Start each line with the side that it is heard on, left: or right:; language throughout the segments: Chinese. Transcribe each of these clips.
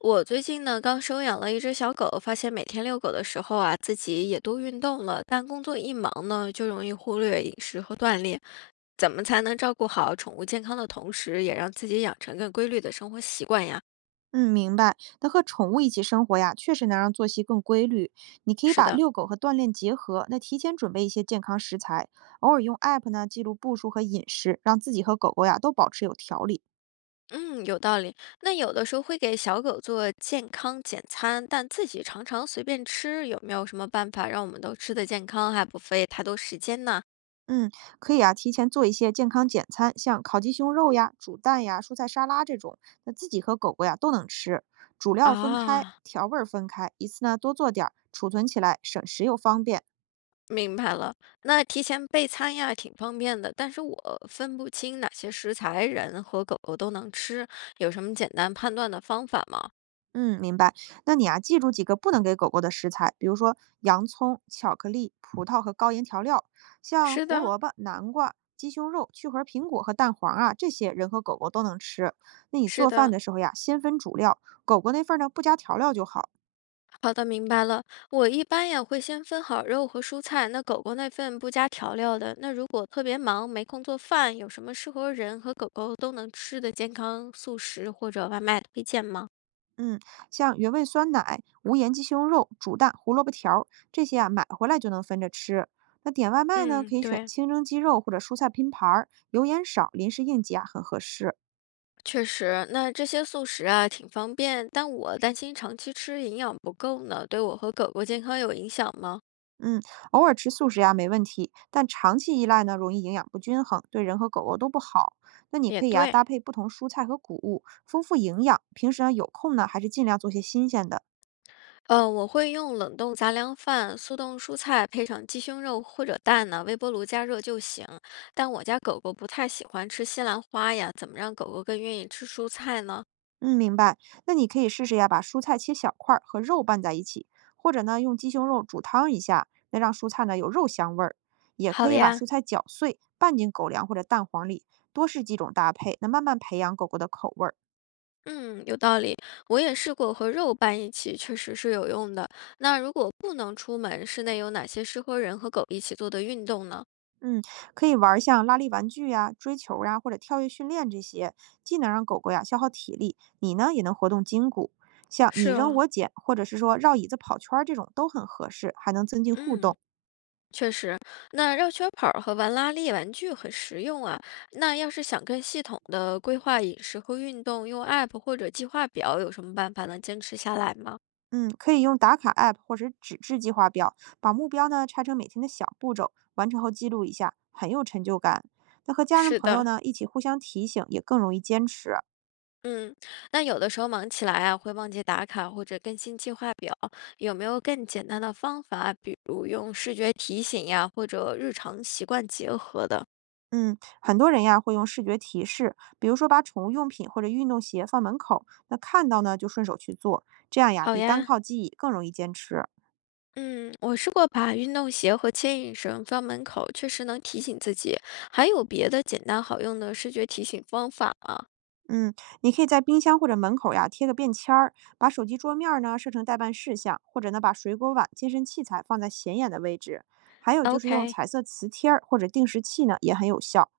left: 我最近呢刚收养了一只小狗，发现每天遛狗的时候啊，自己也多运动了，但工作一忙呢，就容易忽略饮食和锻炼。怎么才能照顾好宠物健康的同时，也让自己养成更规律的生活习惯呀？
right: 嗯，明白。那和宠物一起生活呀，确实能让作息更规律。你可以
left: 是
right: 把
left: 的，
right: 遛狗和锻炼结合，那提前准备一些健康食材，偶尔用 app 呢记录步数和饮食，让自己和狗狗呀都保持有条理。
left: 嗯，有道理。那有的时候会给小狗做健康简餐，但自己常常随便吃，有没有什么办法让我们都吃得健康，还不费太多时间呢？
right: 嗯，可以啊，提前做一些健康简餐，像烤鸡胸肉呀、煮蛋呀、蔬菜沙拉这种，那自己和狗狗呀都能吃。主料分开，
left: 啊，
right: 调味儿分开，一次呢多做点儿，储存起来省时又方便。
left: 明白了，那提前备餐呀，挺方便的。但是我分不清哪些食材人和狗狗都能吃，有什么简单判断的方法吗？
right: 嗯，明白。那你啊，记住几个不能给狗狗的食材，比如说洋葱、巧克力、葡萄和高盐调料，像
left: 是
right: 胡
left: 的，
right: 萝卜、南瓜、鸡胸肉、去核苹果和蛋黄啊，这些人和狗狗都能吃。那你
left: 是
right: 做饭
left: 的，
right: 的时候呀，先分主料，狗狗那份儿呢不加调料就好。
left: 好的，明白了。我一般也会先分好肉和蔬菜，那狗狗那份不加调料的。那如果特别忙没空做饭，有什么适合人和狗狗都能吃的健康速食或者外卖推荐吗？
right: 嗯，像原味酸奶、无盐鸡胸肉、煮蛋、胡萝卜条儿这些啊，买回来就能分着吃。那点外卖呢，
left: 嗯，
right: 可以选
left: 对，
right: 清蒸鸡肉或者蔬菜拼盘儿，油盐少，临时应急啊，很合适。
left: 确实，那这些素食啊挺方便，但我担心长期吃营养不够呢，对我和狗狗健康有影响吗？
right: 嗯，偶尔吃素食呀没问题，但长期依赖呢，容易营养不均衡，对人和狗狗都不好。那你
left: 也
right: 可以呀
left: 对，
right: 搭配不同蔬菜和谷物，丰富营养。平时呢有空呢，还是尽量做些新鲜的。
left: 我会用冷冻杂粮饭、速冻蔬菜配上鸡胸肉或者蛋呢，微波炉加热就行。但我家狗狗不太喜欢吃西兰花呀，怎么让狗狗更愿意吃蔬菜呢？
right: 嗯，明白。那你可以试试呀，把蔬菜切小块儿和肉拌在一起，或者呢用鸡胸肉煮汤一下，那让蔬菜呢有肉香味儿。也可
left: 好
right: 以把
left: 呀。
right: 蔬菜搅碎拌进狗粮或者蛋黄里，多试几种搭配，那慢慢培养狗狗的口味儿。
left: 嗯，有道理。我也试过和肉拌一起，确实是有用的。那如果不能出门，室内有哪些适合人和狗一起做的运动呢？
right: 嗯，可以玩儿像拉力玩具呀、追球呀、或者跳跃训练这些，既能让狗狗呀消耗体力，你呢也能活动筋骨。像你
left: 是
right: 扔
left: 哦，
right: 我捡，或者是说绕椅子跑圈儿这种都很合适，还能增进互
left: 嗯，
right: 动。
left: 确实，那绕圈跑儿和玩拉力玩具很实用啊。那要是想更系统的规划饮食和运动，用 App 或者计划表，有什么办法能坚持下来吗？
right: 嗯，可以用打卡 app 或者是纸质计划表，把目标呢拆成每天的小步骤，完成后记录一下，很有成就感。那和家人
left: 是
right: 朋友
left: 的，
right: 呢一起互相提醒，也更容易坚持。
left: 嗯，那有的时候忙起来啊，会忘记打卡或者更新计划表，有没有更简单的方法？比如用视觉提醒呀，或者日常习惯结合的。
right: 嗯，很多人呀会用视觉提示，比如说把宠物用品或者运动鞋放门口，那看到呢就顺手去做，这样呀
left: 好
right: 比单
left: 呀，
right: 靠记忆更容易坚持。
left: 嗯，我试过把运动鞋和牵引绳放门口，确实能提醒自己。还有别的简单好用的视觉提醒方法吗
right: 嗯，你可以在冰箱或者门口呀贴个便签儿，把手机桌面儿呢设成待办事项，或者呢把水果碗、健身器材放在显眼的位置。还有就是用
left: ？OK，
right: 彩色磁贴儿或者定时器呢也很有效。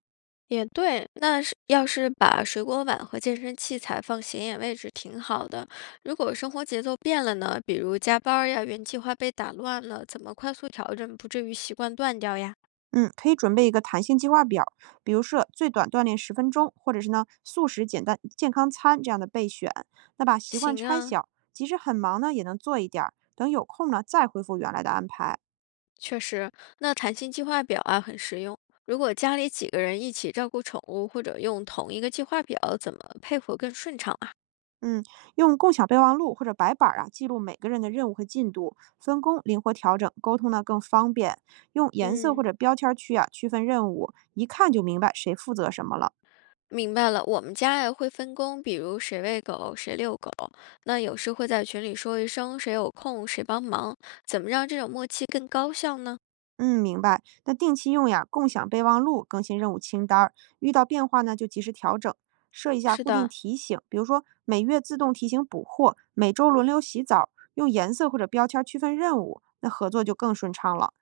left: 也对。那是要是把水果碗和健身器材放显眼位置，挺好的。如果生活节奏变了呢？比如加班儿呀，原计划被打乱了，怎么快速调整，不至于习惯断掉呀？
right: 嗯，可以准备一个弹性计划表，比如说最短锻炼10分钟，或者是呢素食简单健康餐这样的备选。那把习惯
left: 行
right: 拆
left: 啊，
right: 小，即使很忙呢也能做一点儿，等有空呢再恢复原来的安排。
left: 确实，那弹性计划表啊很实用。如果家里几个人一起照顾宠物，或者用同一个计划表，怎么配合更顺畅啊？
right: 嗯，用共享备忘录或者白板儿啊记录每个人的任务和进度，分工灵活调整，沟通呢更方便。用颜色或
left: 嗯，
right: 者标签儿区分任务，一看就明白谁负责什么了。
left: 明白了，我们家也会分工，比如谁喂狗，谁遛狗。那有时会在群里说一声，谁有空谁帮忙，怎么让这种默契更高效呢？
right: 嗯，明白。那定期用呀，共享备忘录，更新任务清单儿，遇到变化呢就及时调整，设一下
left: 是
right: 固定
left: 的，
right: 提醒，比如说每月自动提醒补货，每周轮流洗澡，用颜色或者标签儿区分任务，那合作就更顺畅了。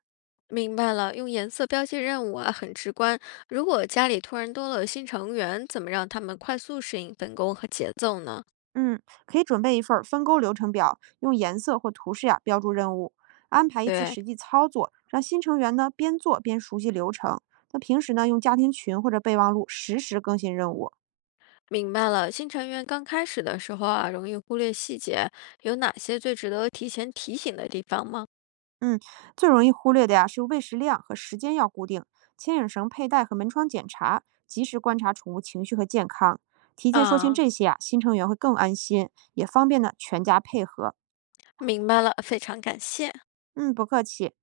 left: 明白了，用颜色标记任务啊，很直观。如果家里突然多了新成员，怎么让他们快速适应分工和节奏呢？
right: 嗯，可以准备一份儿分工流程表，用颜色或图示呀标注任务，安排一次
left: 对。
right: 实际操作，让新成员呢边做边熟悉流程。那平时呢，用家庭群或者备忘录实时更新任务。
left: 明白了，新成员刚开始的时候啊，容易忽略细节，有哪些最值得提前提醒的地方吗？
right: 嗯，最容易忽略的呀是喂食量和时间要固定，牵引绳佩戴和门窗检查，及时观察宠物情绪和健康，提前说清
left: 啊，
right: 这些啊，新成员会更安心，也方便呢全家配合。
left: 明白了，非常感谢。
right: 嗯，不客气。